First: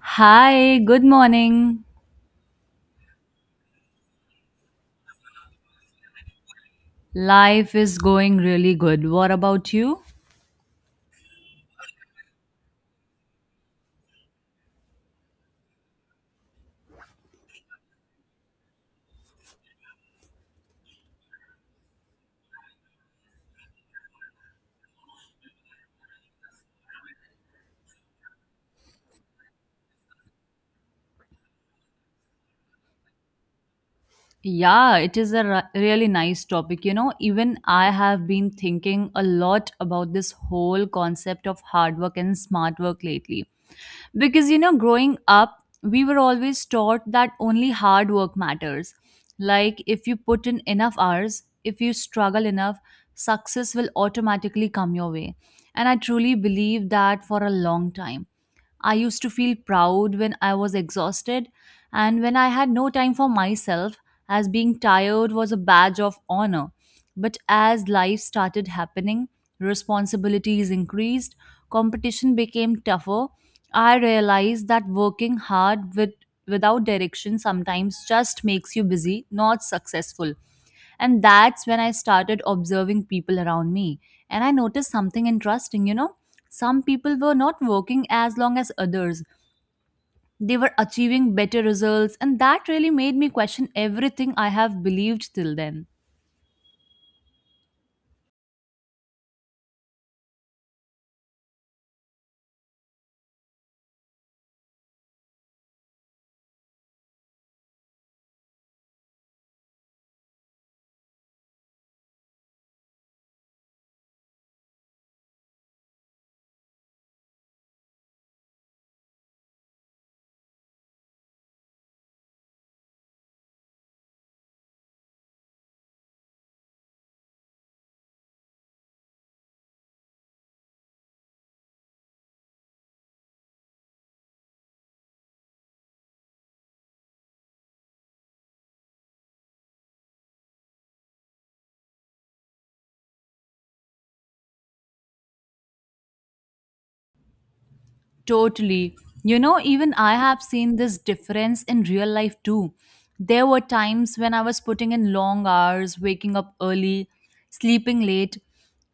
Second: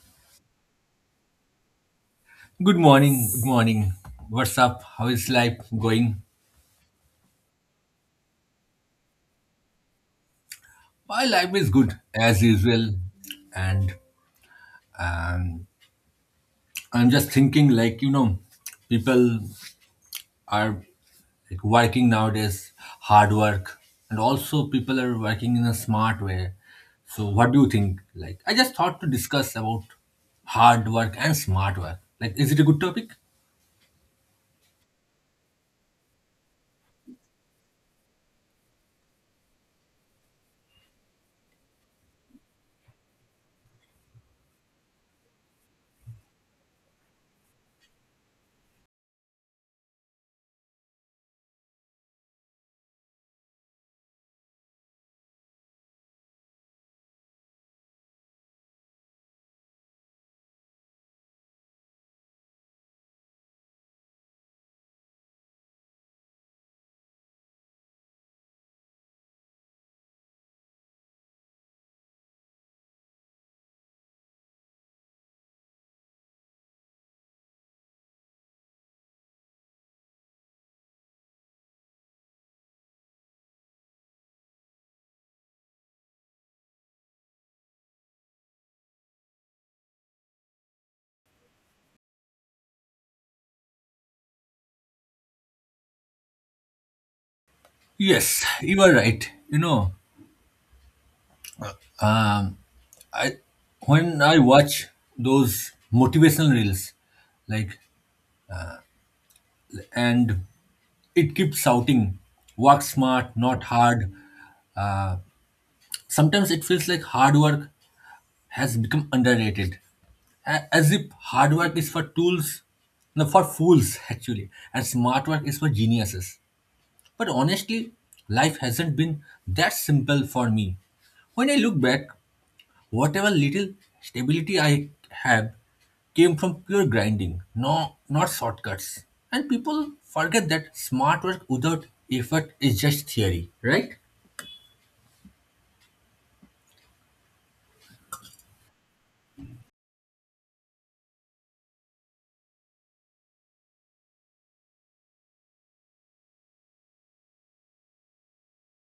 Hi, good morning. Good morning. Good morning. What's up? How is life going? Life is going really good. What about you? My life is good as usual, and um, I'm just thinking like people are like working nowadays, hard work, and also people are working in a smart way. So what do you think? Like I just thought to discuss about hard work and smart work. Like is it a good topic? Yeah, it is a really nice topic. You know, even I have been thinking a lot about this whole concept of hard work and smart work lately. Because, you know, growing up, we were always taught that only hard work matters. Like, if you put in enough hours, if you struggle enough, success will automatically come your way. And I truly believe that for a long time I used to feel proud when I was exhausted and when I had no time for myself, as being tired was a badge of honor. But as life started happening, responsibilities increased, competition became tougher. I realized that working hard without direction sometimes just makes you busy, not successful. And that's when I started observing people around me. And I noticed something interesting, you know. Some people were not working as long as others, they were achieving better results, and that really made me question everything I have believed till then. Yes, you are right. You know, I when I watch those motivational reels, like and it keeps shouting, "Work smart, not hard." Uh, sometimes it feels like hard work has become underrated, as if hard work is for tools, no, for fools actually, and smart work is for geniuses. But honestly, life hasn't been that simple for me. When I look back, whatever little stability I have came from pure grinding, no, not shortcuts. And people forget that smart work without effort is just theory, right? Totally. You know, even I have seen this difference in real life too. There were times when I was putting in long hours, waking up early, sleeping late,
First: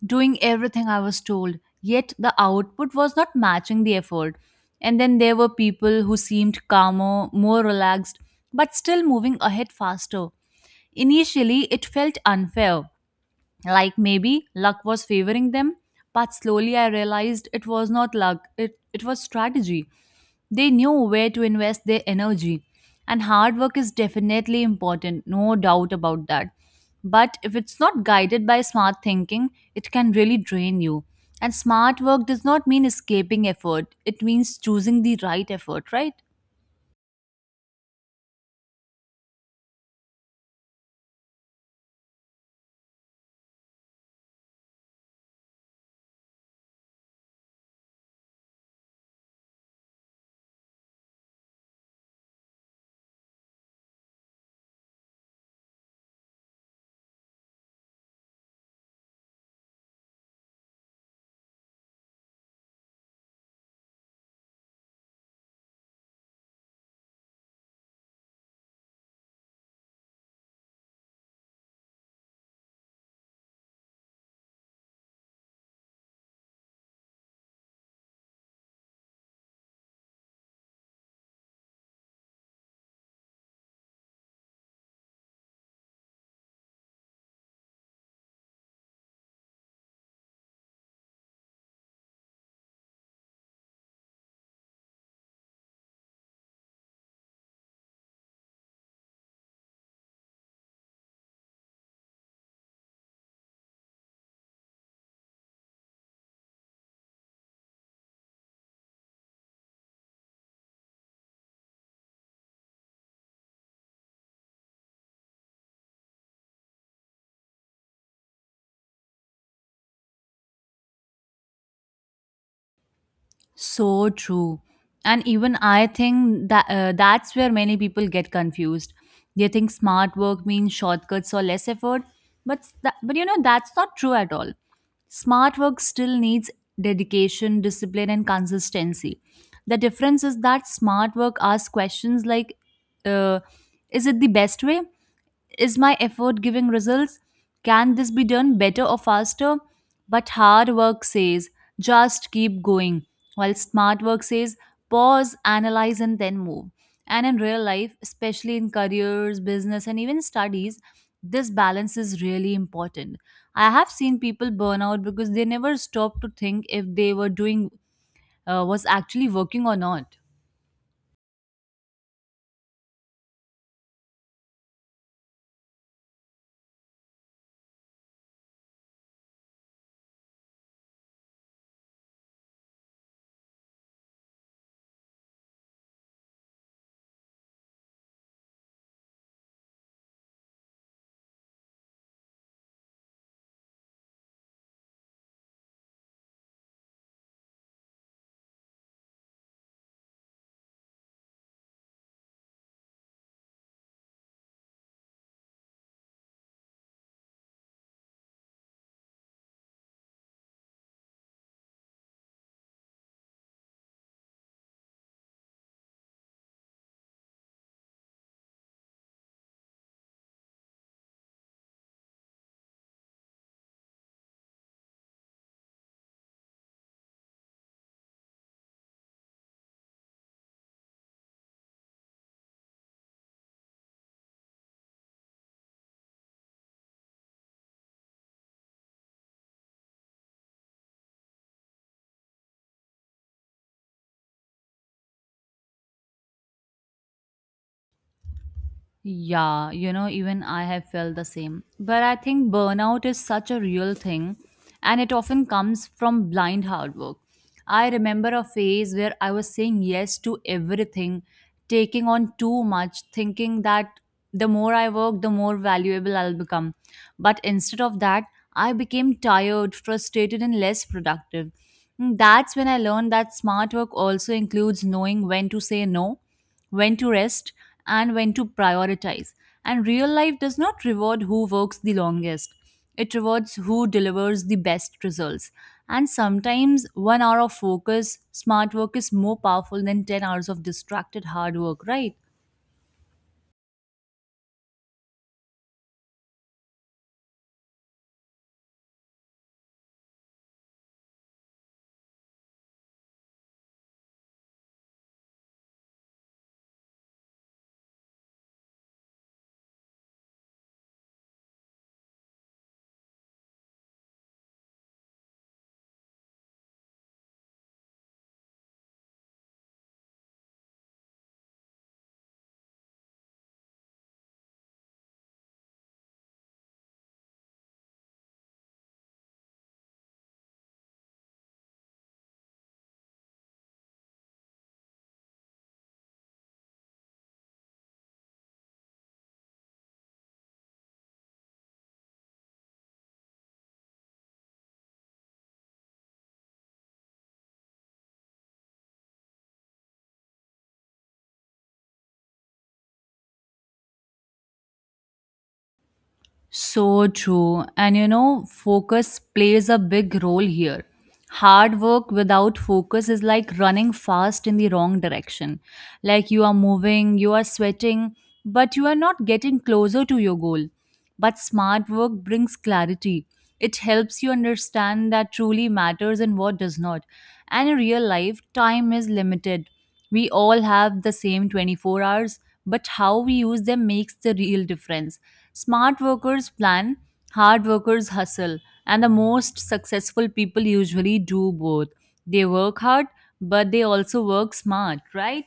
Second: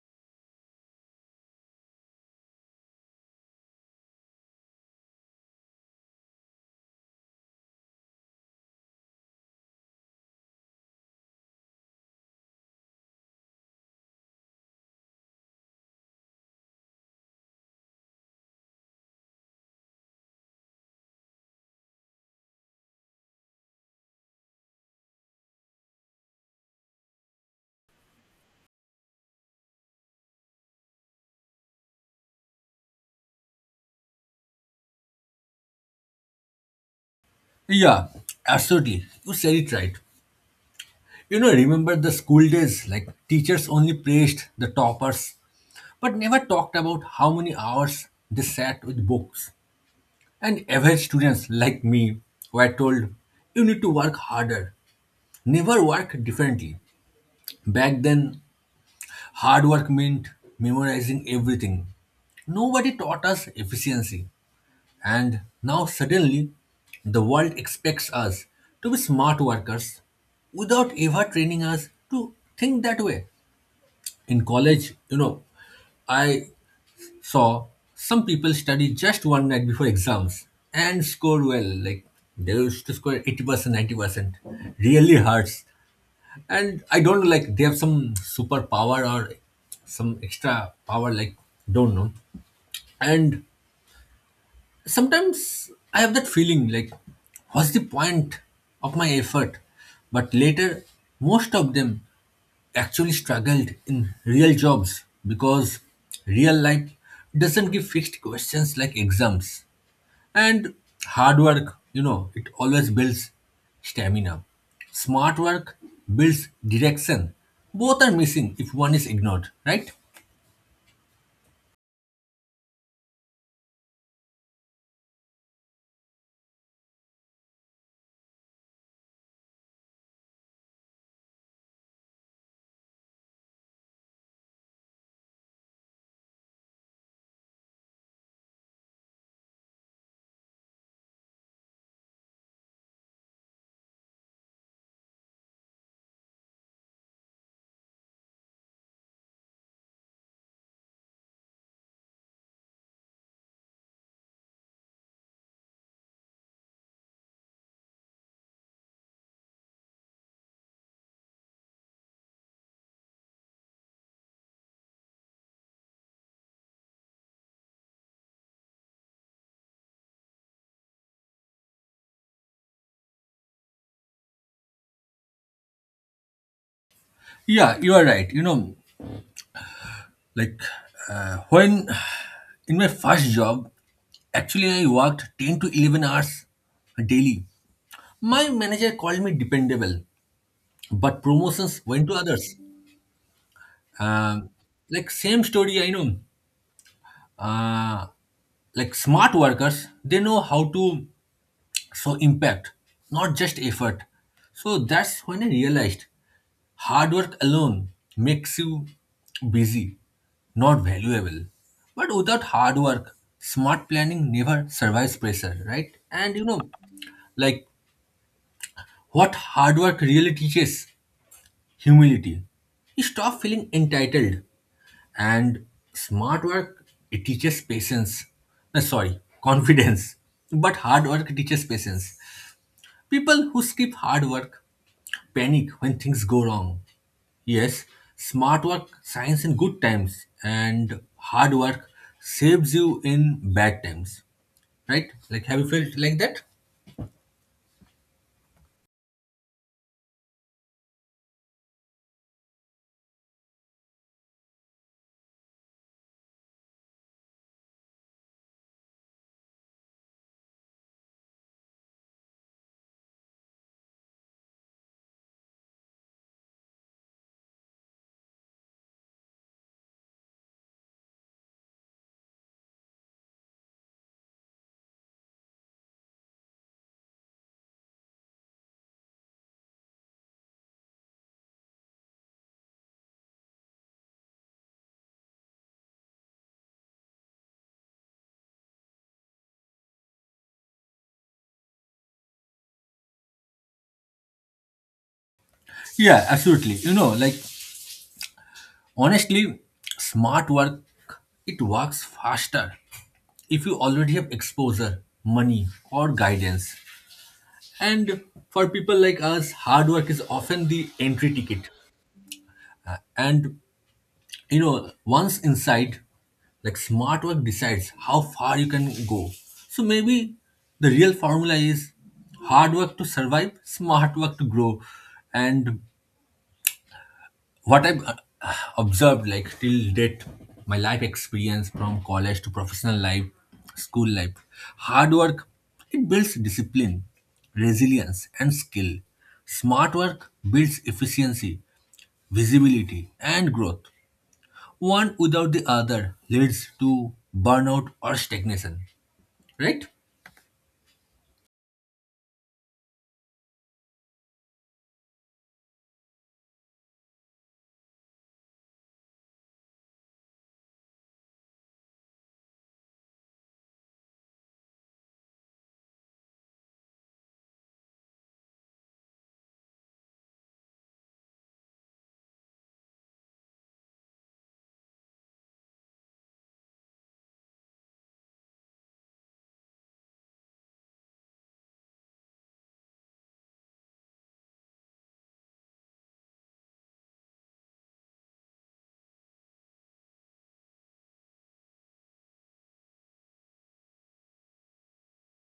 doing everything I was told, yet the output was not matching the effort. And then there were people who seemed calmer, more relaxed, but still moving ahead faster. Initially, it felt unfair, like maybe luck was favoring them, but slowly I realized it was not luck, it was strategy. They knew where to invest their energy, and hard work is definitely important, no doubt about that. But if it's not guided by smart thinking, it can really drain you. And smart work does not mean escaping effort, it means choosing the right effort, right? Yeah, absolutely. You said it right. Remember the school days, like teachers only praised the toppers, but never talked about how many hours they sat with books. And average students like me were told, you need to work harder, never work differently. Back then, hard work meant memorizing everything. Nobody taught us efficiency. And now suddenly, the world expects us to be smart workers without ever training us to think that way. In college, I saw some people study just one night before exams and score well. Like they used to score 80%, 90%. Really hurts, and I don't know, like they have some superpower or some extra power, like don't know. And sometimes I have that feeling like, what's the point of my effort? But later, most of them actually struggled in real jobs because real life doesn't give fixed questions like exams. And hard work, it always builds stamina. Smart work builds direction. Both are missing if one is ignored, right? So true. And even I think that that's where many people get confused. They think smart work means shortcuts or less effort, but you know that's not true at all. Smart work still needs dedication, discipline and consistency. The difference is that smart work asks questions like uh, is it the best way? Is my effort giving results? Can this be done better or faster? But hard work says, just keep going, while smart work says, pause, analyze, and then move. And in real life, especially in careers, business, and even studies, this balance is really important. I have seen people burn out because they never stop to think if they were doing, was actually working or not. Yeah, you are right. You know, like when in my first job, actually I worked 10 to 11 hours daily. My manager called me dependable, but promotions went to others. Um, like same story, I know. Uh, like smart workers, they know how to so impact, not just effort. So that's when I realized hard work alone makes you busy, not valuable. But without hard work, smart planning never survives pressure, right? And like what hard work really teaches humility. You stop feeling entitled, and smart work, it teaches patience. No, sorry, confidence. But hard work teaches patience. People who skip hard work panic when things go wrong. Yes, smart work shines in good times and hard work saves you in bad times. Right? Like, have you felt like that? Yeah, you know, even I have felt the same. But I think burnout is such a real thing and it often comes from blind hard work. I remember a phase where I was saying yes to everything, taking on too much, thinking that the more I work, the more valuable I'll become. But instead of that, I became tired, frustrated, and less productive. Hmm. That's when I learned that smart work also includes knowing when to say no, when to rest, and when to prioritize. And real life does not reward who works the longest, it rewards who delivers the best results. And sometimes 1 hour of focus, smart work is more powerful than 10 hours of distracted hard work, right? Yeah, absolutely. Like, honestly, smart work, it works faster if you already have exposure, money, or guidance. And for people like us, hard work is often the entry ticket. And once inside, like smart work decides how far you can go. So maybe the real formula is hard work to survive, smart work to grow. And what I've observed, like till date, my life experience from college to professional life, school life, hard work, it builds discipline, resilience, and skill. Smart work builds efficiency, visibility, and growth. One without the other leads to burnout or stagnation, right? So true. And you know, focus plays a big role here. Hard work without focus is like running fast in the wrong direction. Like you are moving, you are sweating, but you are not getting closer to your goal. But smart work brings clarity. It helps you understand that truly matters and what does not. And in real life, time is limited. We all have the same 24 hours, but how we use them makes the real difference. Smart workers plan, hard workers hustle, and the most successful people usually do both. They work hard, but they also work smart, right?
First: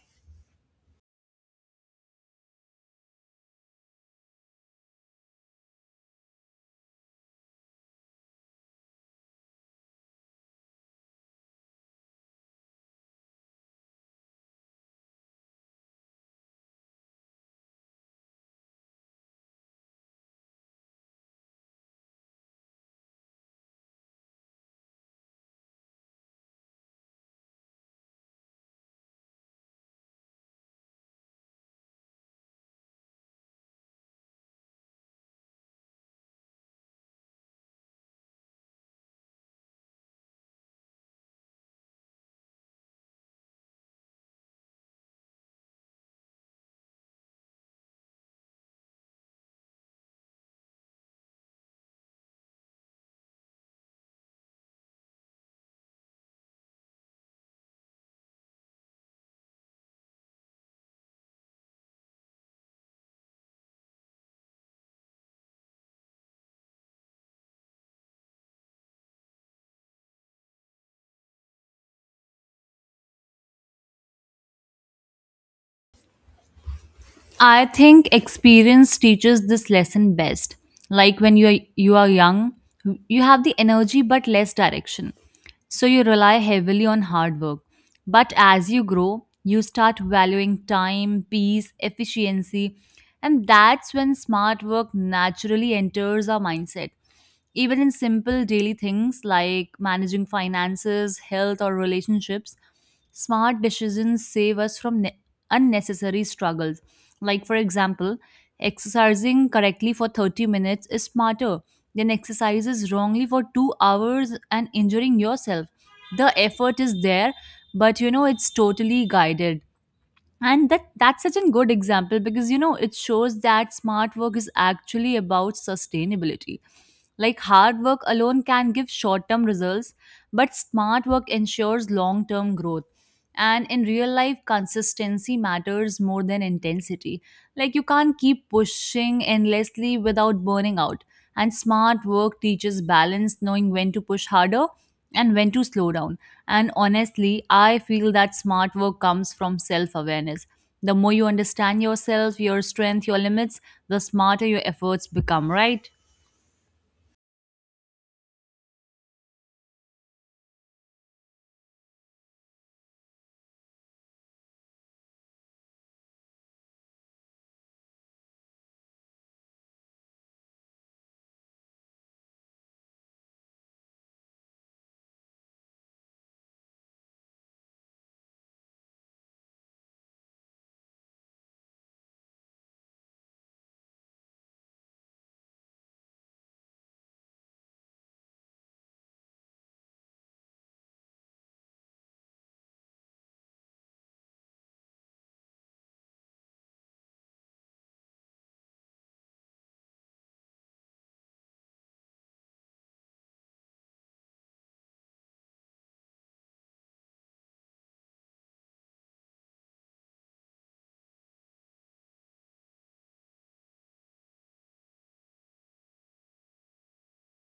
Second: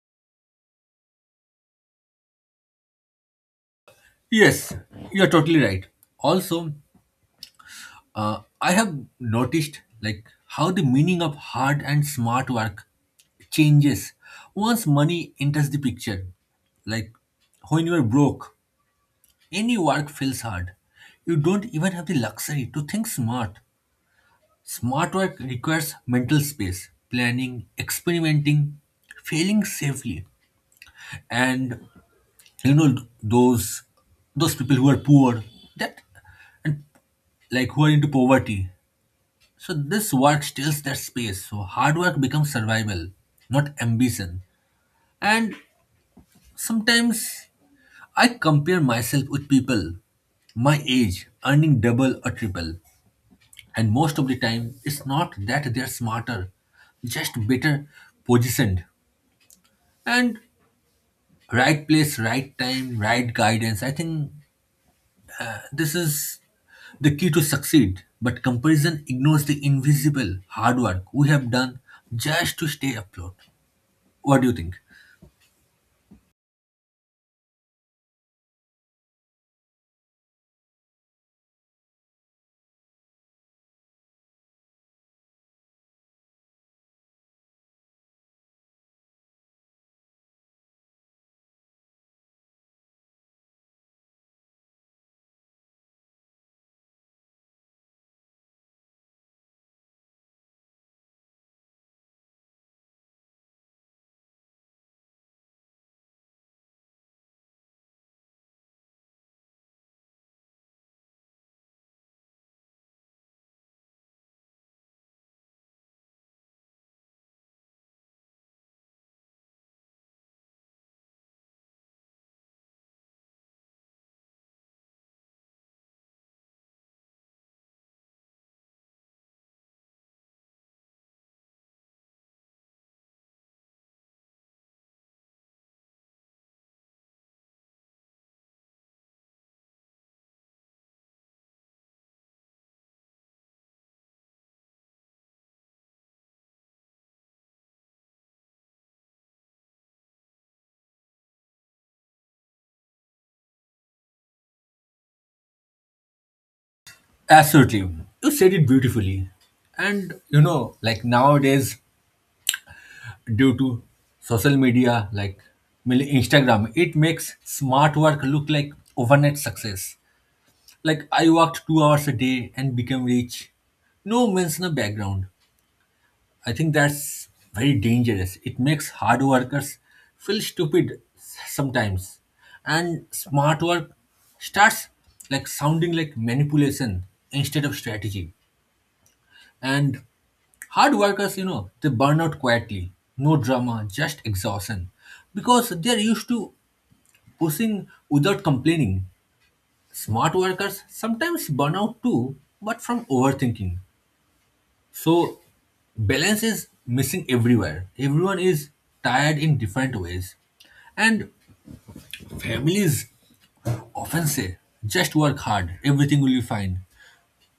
Yes, you're totally right. Also, I have noticed like how the meaning of hard and smart work changes once money enters the picture. Like when you are broke, any work feels hard. You don't even have the luxury to think smart. Smart work requires mental space, planning, experimenting, failing safely, and you know those those people who are poor, that and like who are into poverty, so this work steals their space. So hard work becomes survival, not ambition. And sometimes I compare myself with people my age earning double or triple, and most of the time it's not that they're smarter, just better positioned. And right place, right time, right guidance, I think this is the key to succeed, but comparison ignores the invisible hard work we have done just to stay afloat. What do you think? I think experience teaches this lesson best. Like when you are young, you have the energy but less direction. So you rely heavily on hard work. But as you grow, you start valuing time, peace, efficiency, and that's when smart work naturally enters our mindset. Even in simple daily things like managing finances, health, or relationships, smart decisions save us from unnecessary struggles. Like, for example, exercising correctly for 30 minutes is smarter than exercises wrongly for 2 hours and injuring yourself. The effort is there, but you know, it's totally guided. And that's such a good example because you know it shows that smart work is actually about sustainability. Like hard work alone can give short term results, but smart work ensures long term growth. And in real life, consistency matters more than intensity. Like you can't keep pushing endlessly without burning out, and smart work teaches balance, knowing when to push harder and when to slow down. And honestly, I feel that smart work comes from self awareness. The more you understand yourself, your strength, your limits, the smarter your efforts become, right? Absolutely. You said it beautifully. And like nowadays, due to social media, like mainly Instagram, it makes smart work look like overnight success. Like I worked 2 hours a day and became rich. No mention of background. I think that's very dangerous. It makes hard workers feel stupid sometimes, and smart work starts like sounding like manipulation instead of strategy. And hard workers, they burn out quietly. No drama, just exhaustion, because they're used to pushing without complaining. Smart workers sometimes burn out too, but from overthinking. So balance is missing everywhere. Everyone is tired in different ways. And families often say, just work hard, everything will be fine.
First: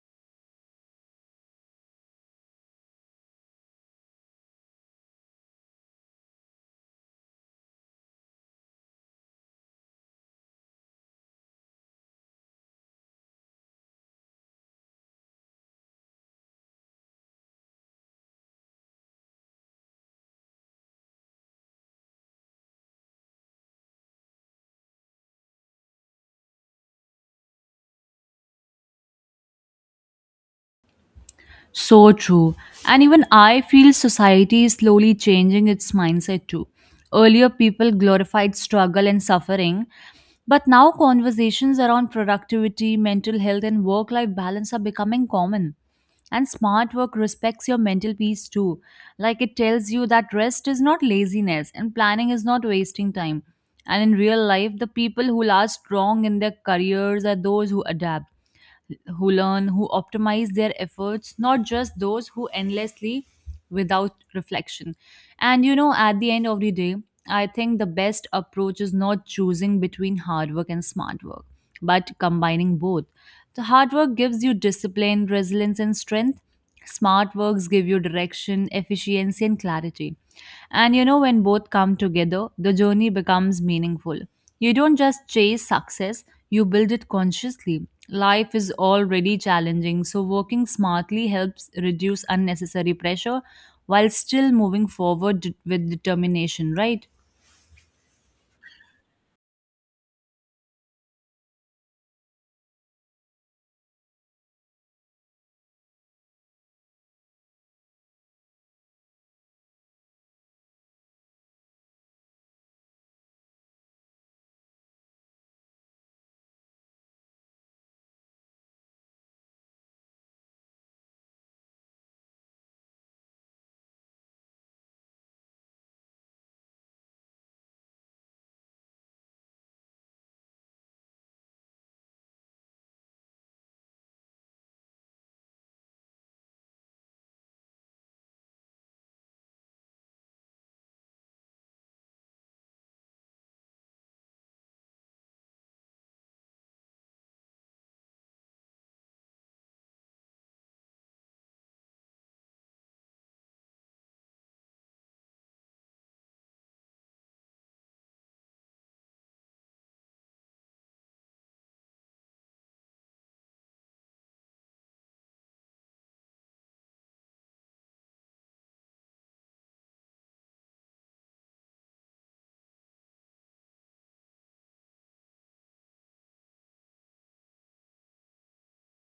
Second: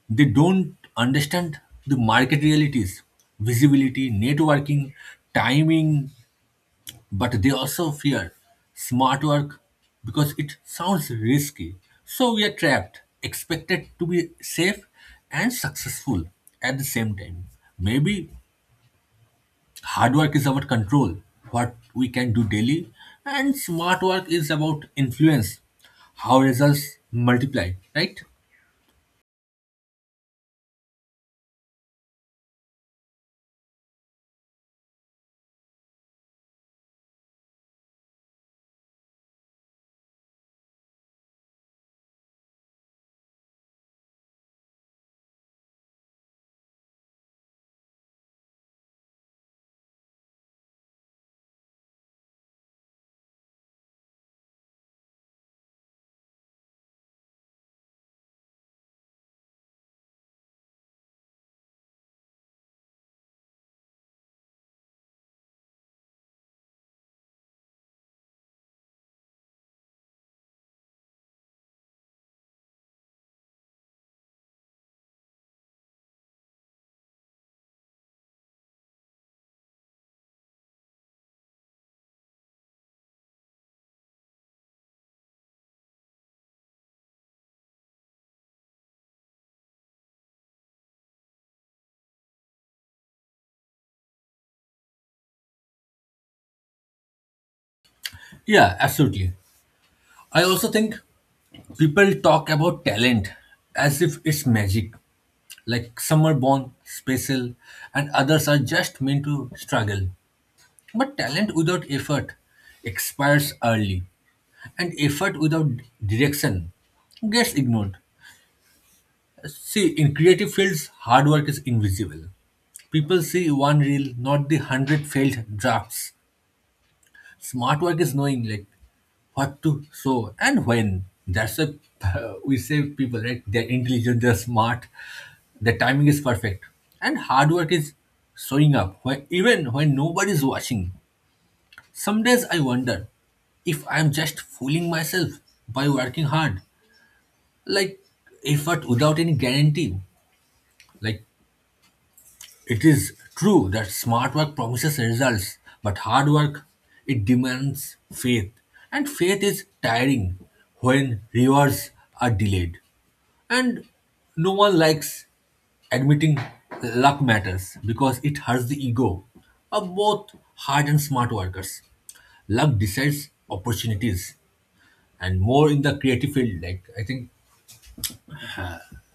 They don't understand the market realities, visibility, networking, timing, but they also fear smart work because it sounds risky. So we are trapped, expected to be safe and successful at the same time. Maybe hard work is about control, what we can do daily, and smart work is about influence, how results multiply, right? So true. And even I feel society is slowly changing its mindset too. Earlier, people glorified struggle and suffering, but now conversations around productivity, mental health, and work life balance are becoming common. And smart work respects your mental peace too. Like it tells you that rest is not laziness and planning is not wasting time. And in real life, the people who last strong in their careers are those who adapt, who learn, who optimize their efforts, not just those who endlessly without reflection. And you know, at the end of the day, I think the best approach is not choosing between hard work and smart work, but combining both. The hard work gives you discipline, resilience, and strength. Smart works give you direction, efficiency, and clarity. And you know, when both come together, the journey becomes meaningful. You don't just chase success, you build it consciously. Life is already challenging, so working smartly helps reduce unnecessary pressure while still moving forward with determination, right? Yeah, absolutely. I also think people talk about talent as if it's magic, like some are born special and others are just meant to struggle. But talent without effort expires early, and effort without direction gets ignored. See, in creative fields, hard work is invisible. People see one reel, not the hundred failed drafts. Smart work is knowing like what to sow and when. That's a we say people, right? They're intelligent, they're smart, the timing is perfect, and hard work is showing up when, even when nobody's watching. Some days I wonder if I'm just fooling myself by working hard, like effort without any guarantee, like it is true that smart work promises results, but hard work, it demands faith, and faith is tiring when rewards are delayed. And no one likes admitting luck matters because it hurts the ego of both hard and smart workers. Luck decides opportunities, and more in the creative field. Like I think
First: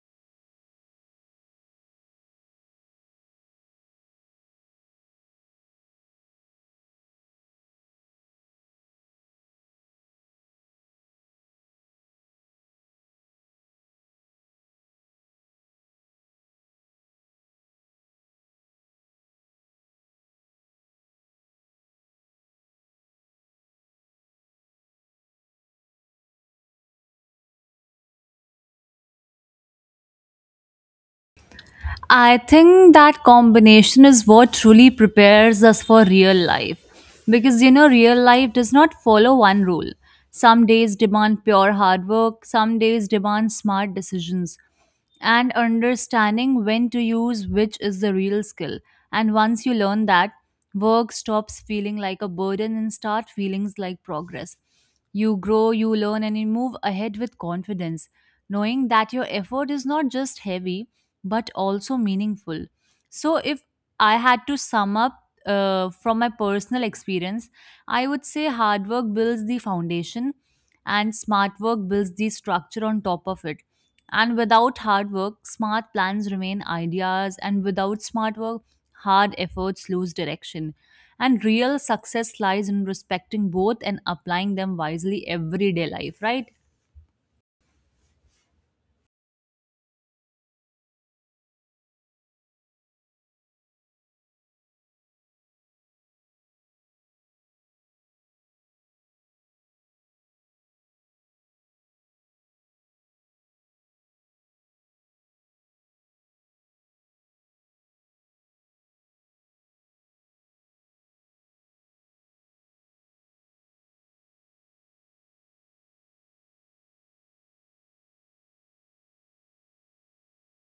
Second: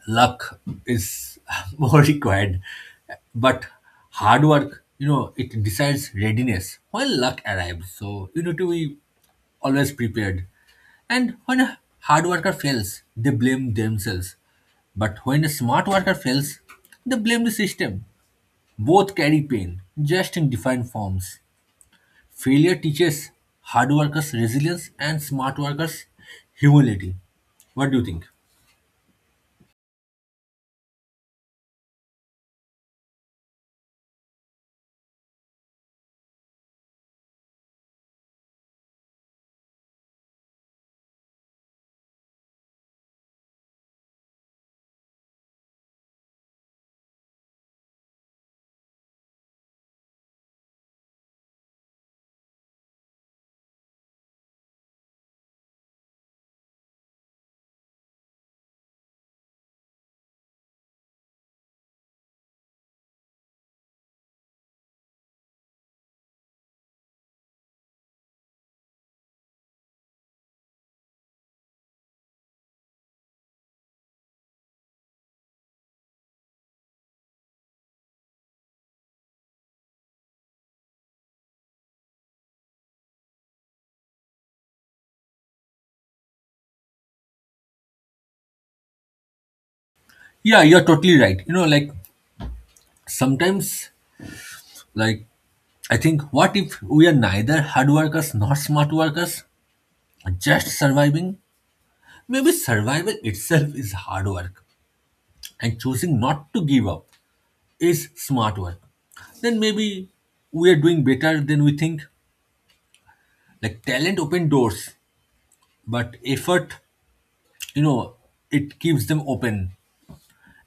luck is more required. But hard work, it decides readiness when luck arrives, so you need to be always prepared. And when a hard worker fails, they blame themselves, but when a smart worker fails, they blame the system. Both carry pain, just in different forms. Failure teaches hard workers resilience and smart workers humility. What do you think? I think that combination is what truly prepares us for real life. Because, you know, real life does not follow one rule. Some days demand pure hard work, some days demand smart decisions. And understanding when to use which is the real skill. And once you learn that, work stops feeling like a burden and start feeling like progress. You grow, you learn, and you move ahead with confidence, knowing that your effort is not just heavy but also meaningful. So, if I had to sum up from my personal experience, I would say hard work builds the foundation and smart work builds the structure on top of it. And without hard work, smart plans remain ideas, and without smart work, hard efforts lose direction. And real success lies in respecting both and applying them wisely everyday life, right? Yeah, you're totally right. Like sometimes, like I think what if we are neither hard workers nor smart workers, just surviving? Maybe survival itself is hard work, and choosing not to give up is smart work. Then maybe we are doing better than we think. Like talent open doors, but effort, you know it keeps them open.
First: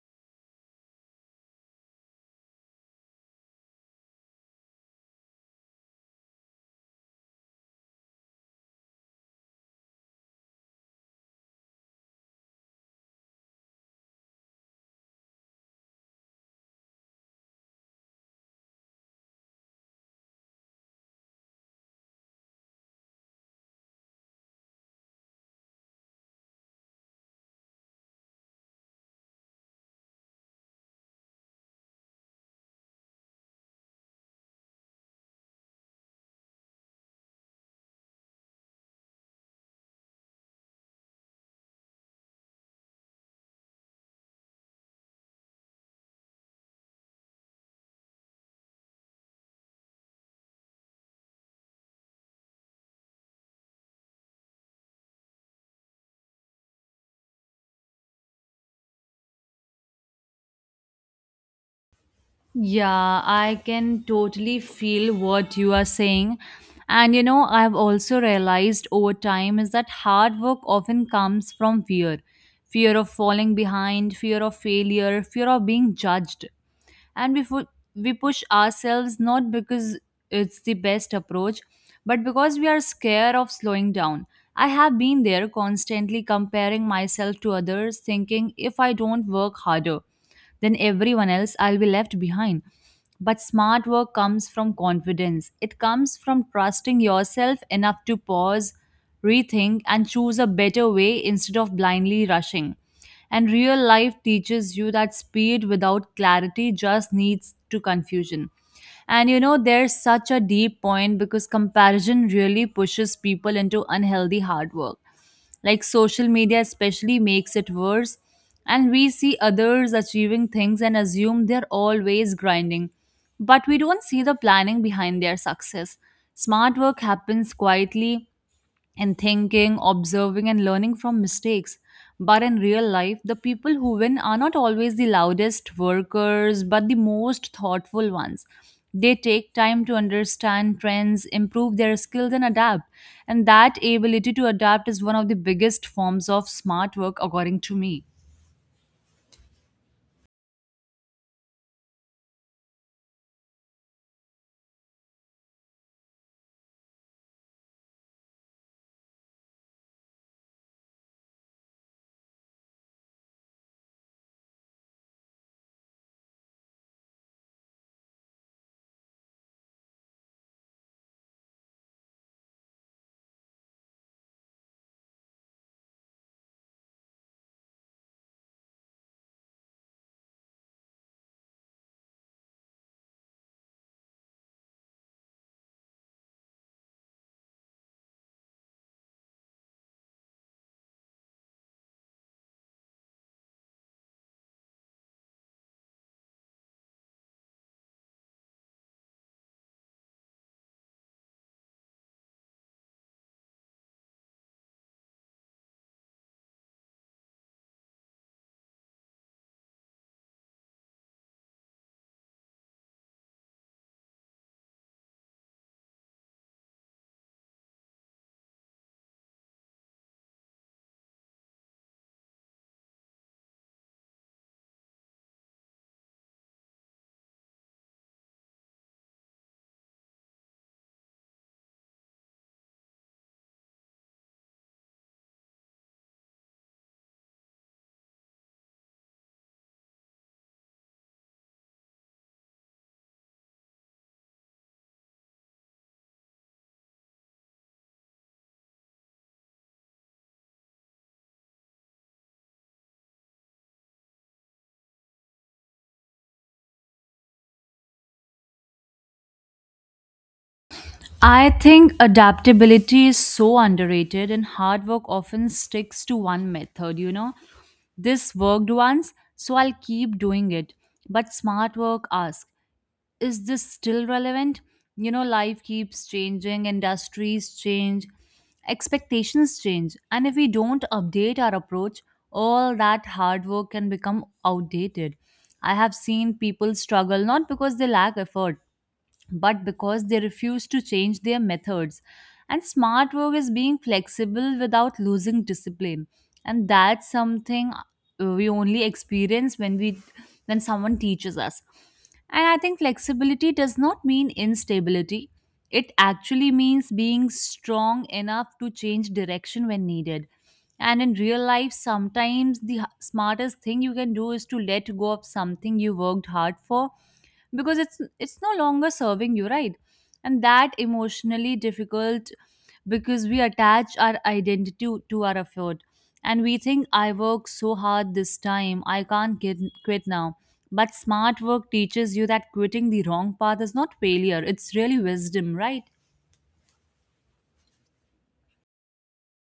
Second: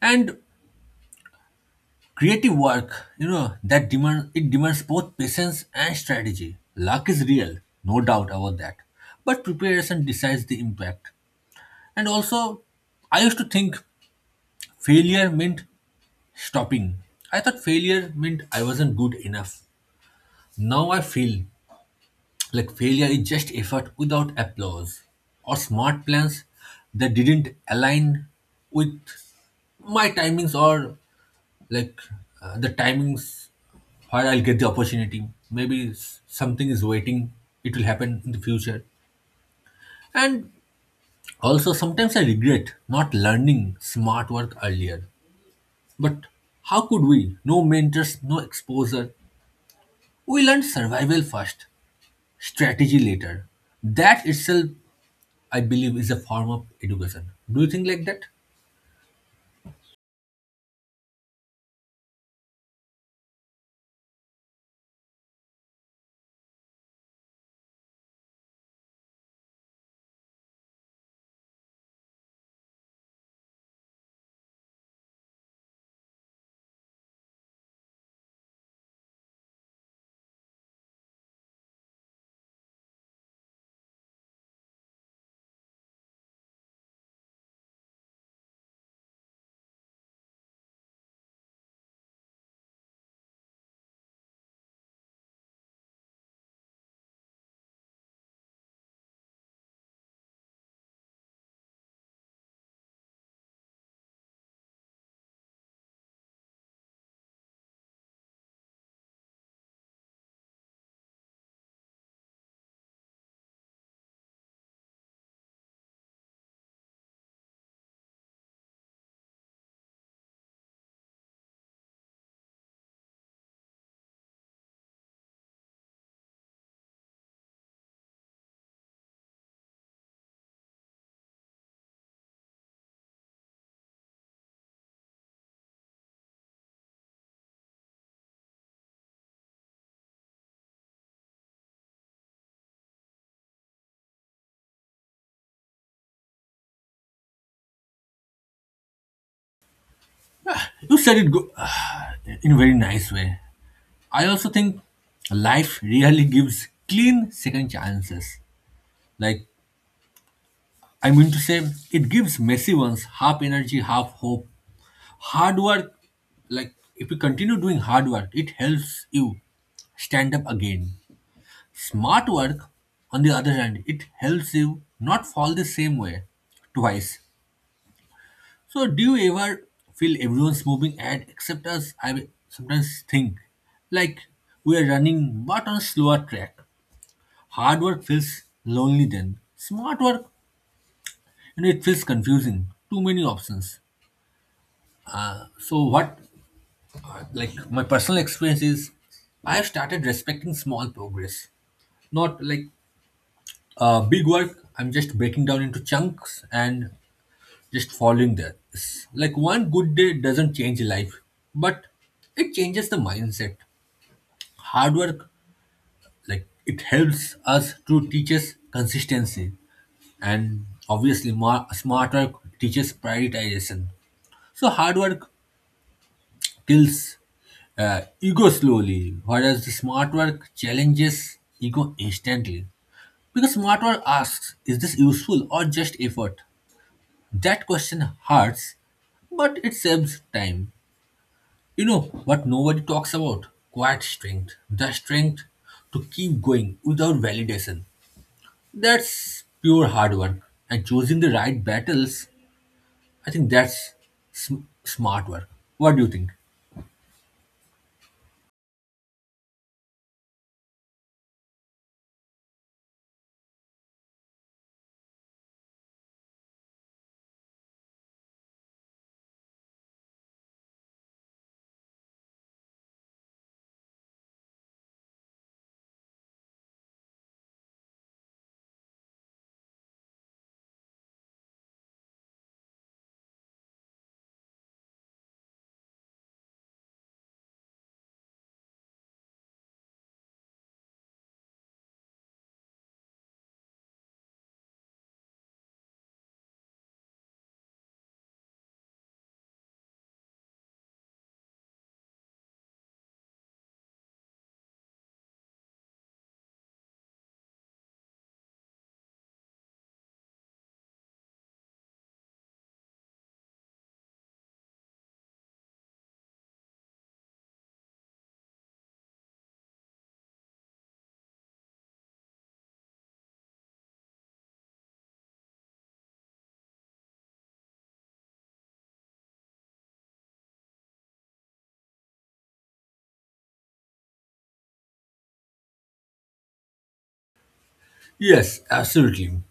And creative work, that demand it demands both patience and strategy. Luck is real, no doubt about that. But preparation decides the impact. And also, I used to think failure meant stopping. I thought failure meant I wasn't good enough. Now I feel like failure is just effort without applause or smart plans that didn't align with my timings, or like the timings where I'll get the opportunity. Maybe something is waiting, it will happen in the future. And also, sometimes I regret not learning smart work earlier. But how could we? No mentors, no exposure. We learned survival first, strategy later. That itself, I believe, is a form of education. Do you think like that? Yeah, I can totally feel what you are saying. And you know, I've also realized over time is that hard work often comes from fear, fear of falling behind, fear of failure, fear of being judged, and we push ourselves not because it's the best approach but because we are scared of slowing down. I have been there constantly comparing myself to others, thinking if I don't work harder then everyone else, I'll be left behind. But smart work comes from confidence. It comes from trusting yourself enough to pause, rethink, and choose a better way instead of blindly rushing. And real life teaches you that speed without clarity just leads to confusion. And you know, there's such a deep point because comparison really pushes people into unhealthy hard work. Like social media, especially, makes it worse. And we see others achieving things and assume they're always grinding. But we don't see the planning behind their success. Smart work happens quietly in thinking, observing, and learning from mistakes. But in real life, the people who win are not always the loudest workers, but the most thoughtful ones. They take time to understand trends, improve their skills, and adapt. And that ability to adapt is one of the biggest forms of smart work, according to me. You said it in a very nice way. I also think life really gives clean second chances. Like, I mean to say, it gives messy ones, half energy, half hope. Hard work, like, if you continue doing hard work, it helps you stand up again. Smart work, on the other hand, it helps you not fall the same way twice. So, do you ever feel everyone's moving ahead except us? I sometimes think like we are running but on a slower track. Hard work feels lonely then. Smart work, it feels confusing. Too many options. So, what like my personal experience is, I have started respecting small progress, not like big work. I'm just breaking down into chunks and just following there. It's like one good day doesn't change life, but it changes the mindset. Hard work, like it helps us to teaches consistency, and obviously, smart work teaches prioritization. So hard work kills ego slowly, whereas the smart work challenges ego instantly. Because smart work asks, is this useful or just effort? That question hurts, but it saves time. You know what nobody talks about? Quiet strength. The strength to keep going without validation. That's pure hard work. And choosing the right battles, I think that's smart work. What do you think? I think adaptability is so underrated, and hard work often sticks to one method. You know, this worked once, so I'll keep doing it. But smart work asks, is this still relevant? You know, life keeps changing, industries change, expectations change, and if we don't update our approach, all that hard work can become outdated. I have seen people struggle not because they lack effort but because they refuse to change their methods. And smart work is being flexible without losing discipline. And that's something we only experience when someone teaches us. And I think flexibility does not mean instability. It actually means being strong enough to change direction when needed. And in real life, sometimes the smartest thing you can do is to let go of something you worked hard for, because it's no longer serving you, right? And that emotionally difficult, because we attach our identity to our effort, and we think I work so hard this time, I can't quit now. But smart work teaches you that quitting the wrong path is not failure, it's really wisdom, right? Yes, absolutely.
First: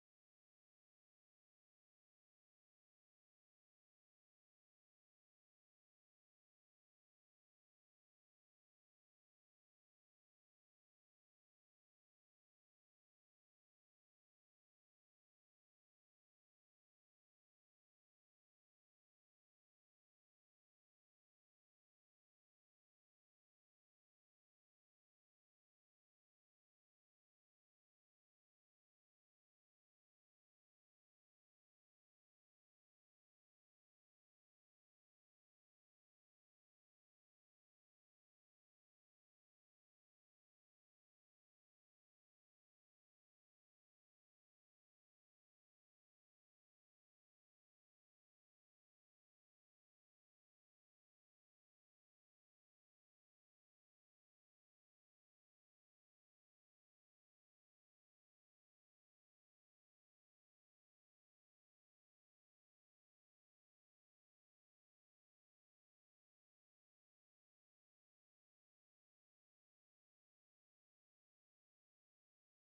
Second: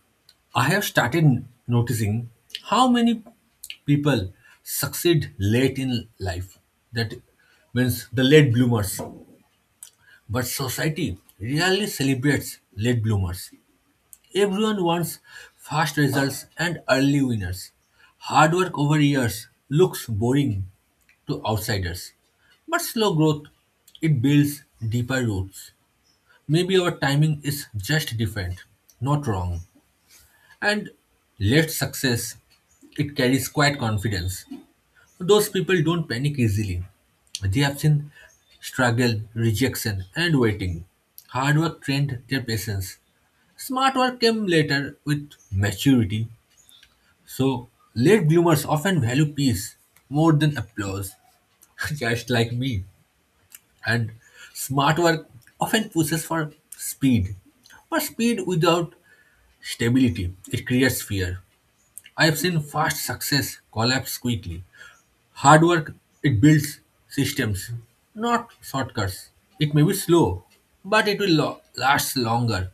I have started noticing how many people succeed late in life. That means the late bloomers. But society really celebrates late bloomers. Everyone wants fast results and early winners. Hard work over years looks boring to outsiders. But slow growth, it builds deeper roots. Maybe our timing is just different, not wrong. And late success, it carries quiet confidence. Those people don't panic easily. They have seen struggle, rejection, and waiting. Hard work trained their patience. Smart work came later with maturity, so late bloomers often value peace more than applause, just like me. And smart work often pushes for speed, but speed without stability, it creates fear. I have seen fast success collapse quickly. Hard work, it builds systems, not shortcuts. It may be slow, but it will last longer.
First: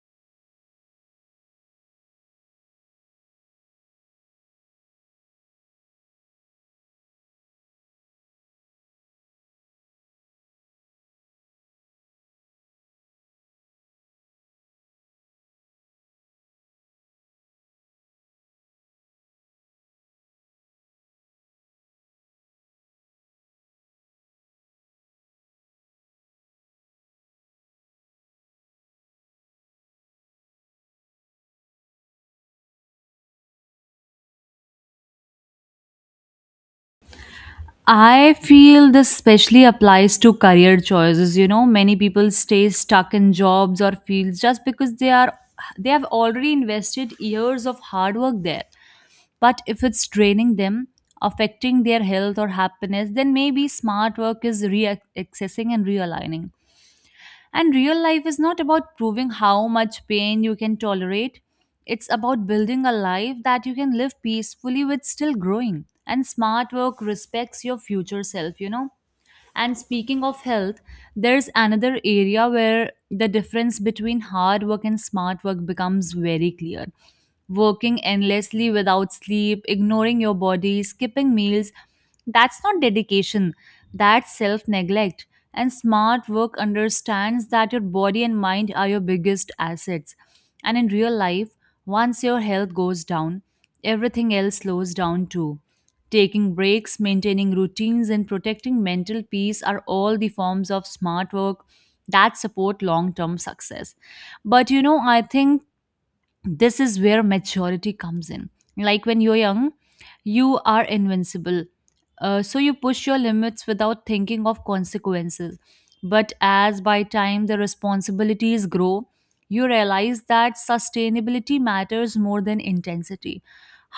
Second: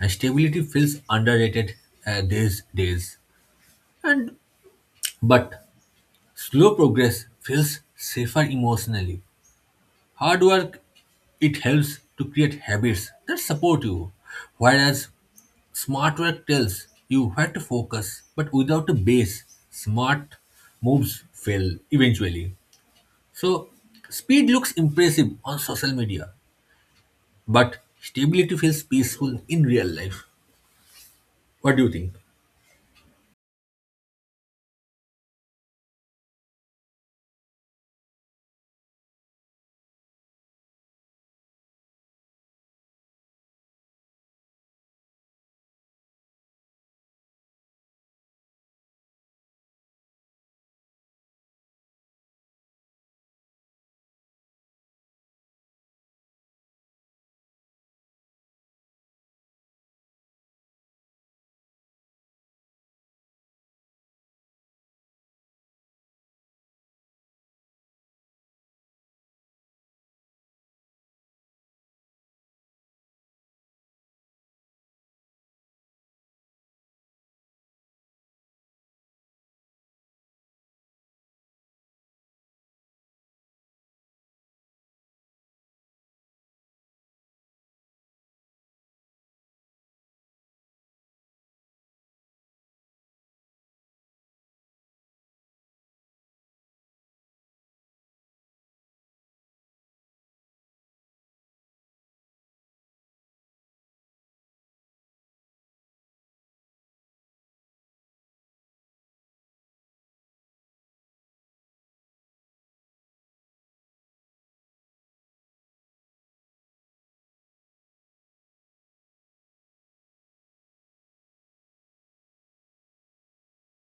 And stability feels underrated these days. And but slow progress feels safer emotionally. Hard work, it helps to create habits that support you, whereas smart work tells you where to focus. But without a base, smart moves fail eventually. So speed looks impressive on social media, but stability feels peaceful in real life. What do you think? I feel this especially applies to career choices. You know, many people stay stuck in jobs or fields just because they have already invested years of hard work there. But if it's draining them, affecting their health or happiness, then maybe smart work is re-accessing and realigning. And real life is not about proving how much pain you can tolerate. It's about building a life that you can live peacefully with still growing. And smart work respects your future self, you know. And speaking of health, there's another area where the difference between hard work and smart work becomes very clear. Working endlessly without sleep, ignoring your body, skipping meals, that's not dedication, that's self neglect. And smart work understands that your body and mind are your biggest assets. And in real life, once your health goes down, everything else slows down too. Taking breaks, maintaining routines, and protecting mental peace are all the forms of smart work that support long term success. But you know, I think this is where maturity comes in. Like when you're young you are invincible, so you push your limits without thinking of consequences. But as by time the responsibilities grow, you realize that sustainability matters more than intensity.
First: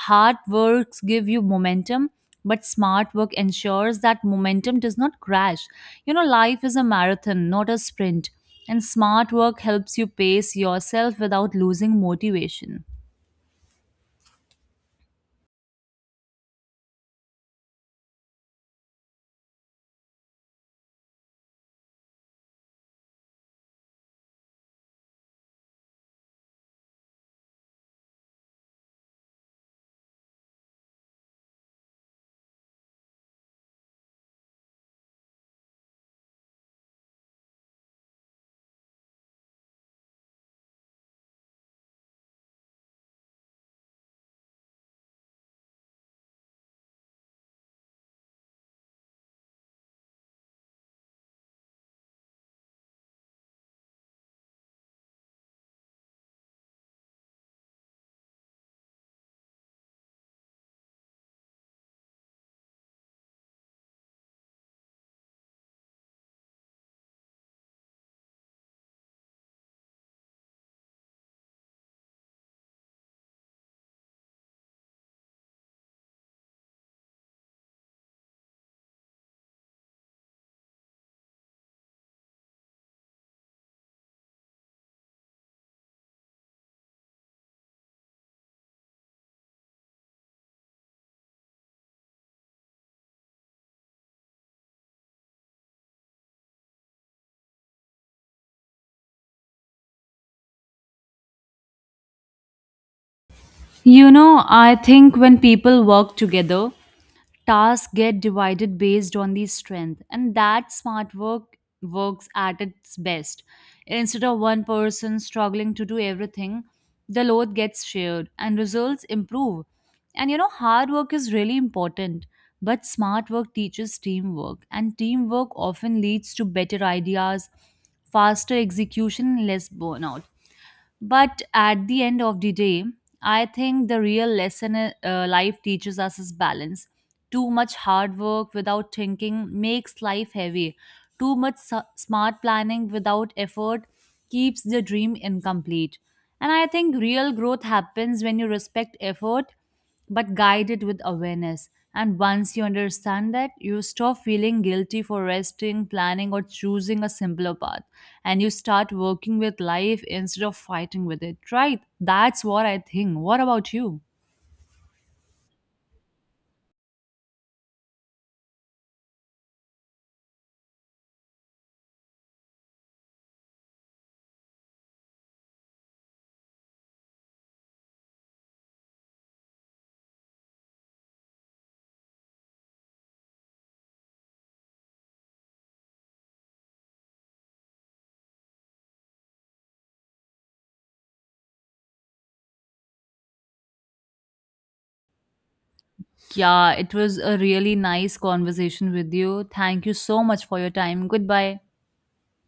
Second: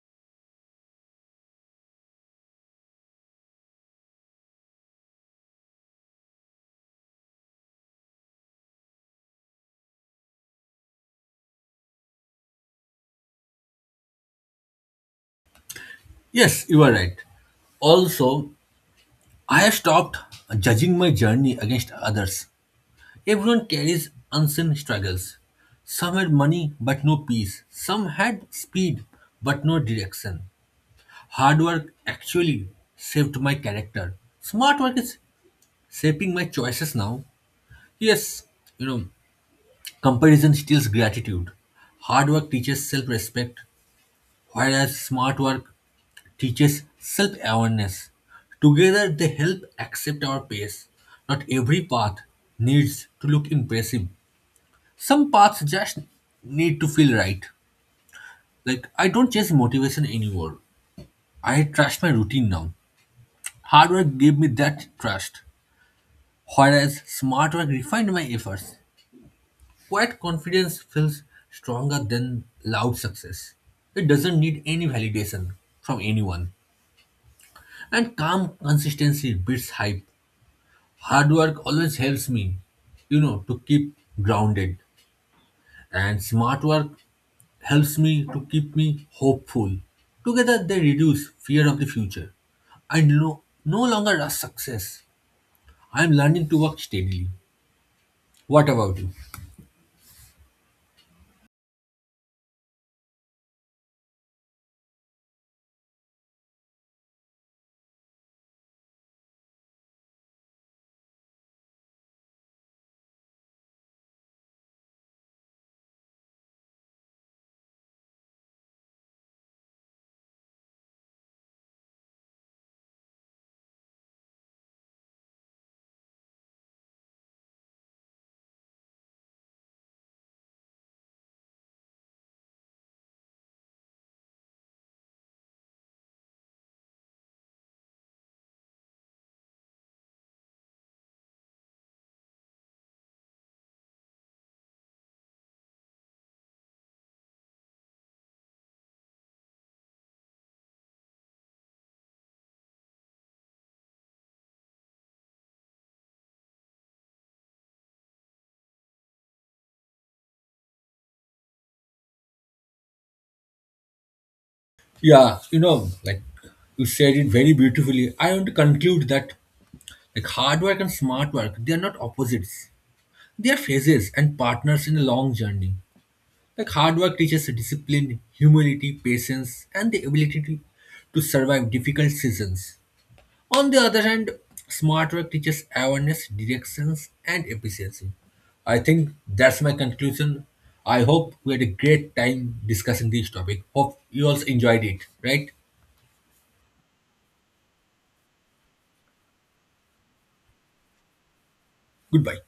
Hard works give you momentum, but smart work ensures that momentum does not crash. You know, life is a marathon, not a sprint, and smart work helps you pace yourself without losing motivation. Yes, you are right. Also, I have stopped judging my journey against others. Everyone carries unseen struggles. Some had money but no peace. Some had speed but no direction. Hard work actually shaped my character. Smart work is shaping my choices now. Yes, you know, comparison steals gratitude. Hard work teaches self respect, whereas smart work teaches self awareness. Together, they help accept our pace. Not every path needs to look impressive. Some paths just need to feel right. Like, I don't chase motivation anymore. I trust my routine now. Hard work gave me that trust, whereas smart work refined my efforts. Quiet confidence feels stronger than loud success. It doesn't need any validation from anyone. And calm consistency beats hype. Hard work always helps me, to keep grounded, and smart work helps me to keep me hopeful. Together, they reduce fear of the future. I no longer rush success. I'm learning to work steadily. What about you? You know, I think when people work together, tasks get divided based on the strength and that smart work works at its best. Instead of one person struggling to do everything, the load gets shared and results improve. And you know hard work is really important, but smart work teaches teamwork, and teamwork often leads to better ideas, faster execution and less burnout. But at the end of the day, I think the real lesson life teaches us is balance. Too much hard work without thinking makes life heavy. Too much smart planning without effort keeps the dream incomplete. And I think real growth happens when you respect effort but guided with awareness. And once you understand that, you stop feeling guilty for resting, planning, or choosing a simpler path. And you start working with life instead of fighting with it, right? That's what I think. What about you? Yeah, like you said it very beautifully. I want to conclude that like hard work and smart work, they are not opposites. They are phases and partners in a long journey. Like hard work teaches discipline, humility, patience, and the ability to survive difficult seasons. On the other hand, smart work teaches awareness, directions, and efficiency. I think that's my conclusion. I hope we had a great time discussing this topic. Hope you also enjoyed it, right? Yeah, it was a really nice conversation with you. Thank you so much for your time. Goodbye. Goodbye.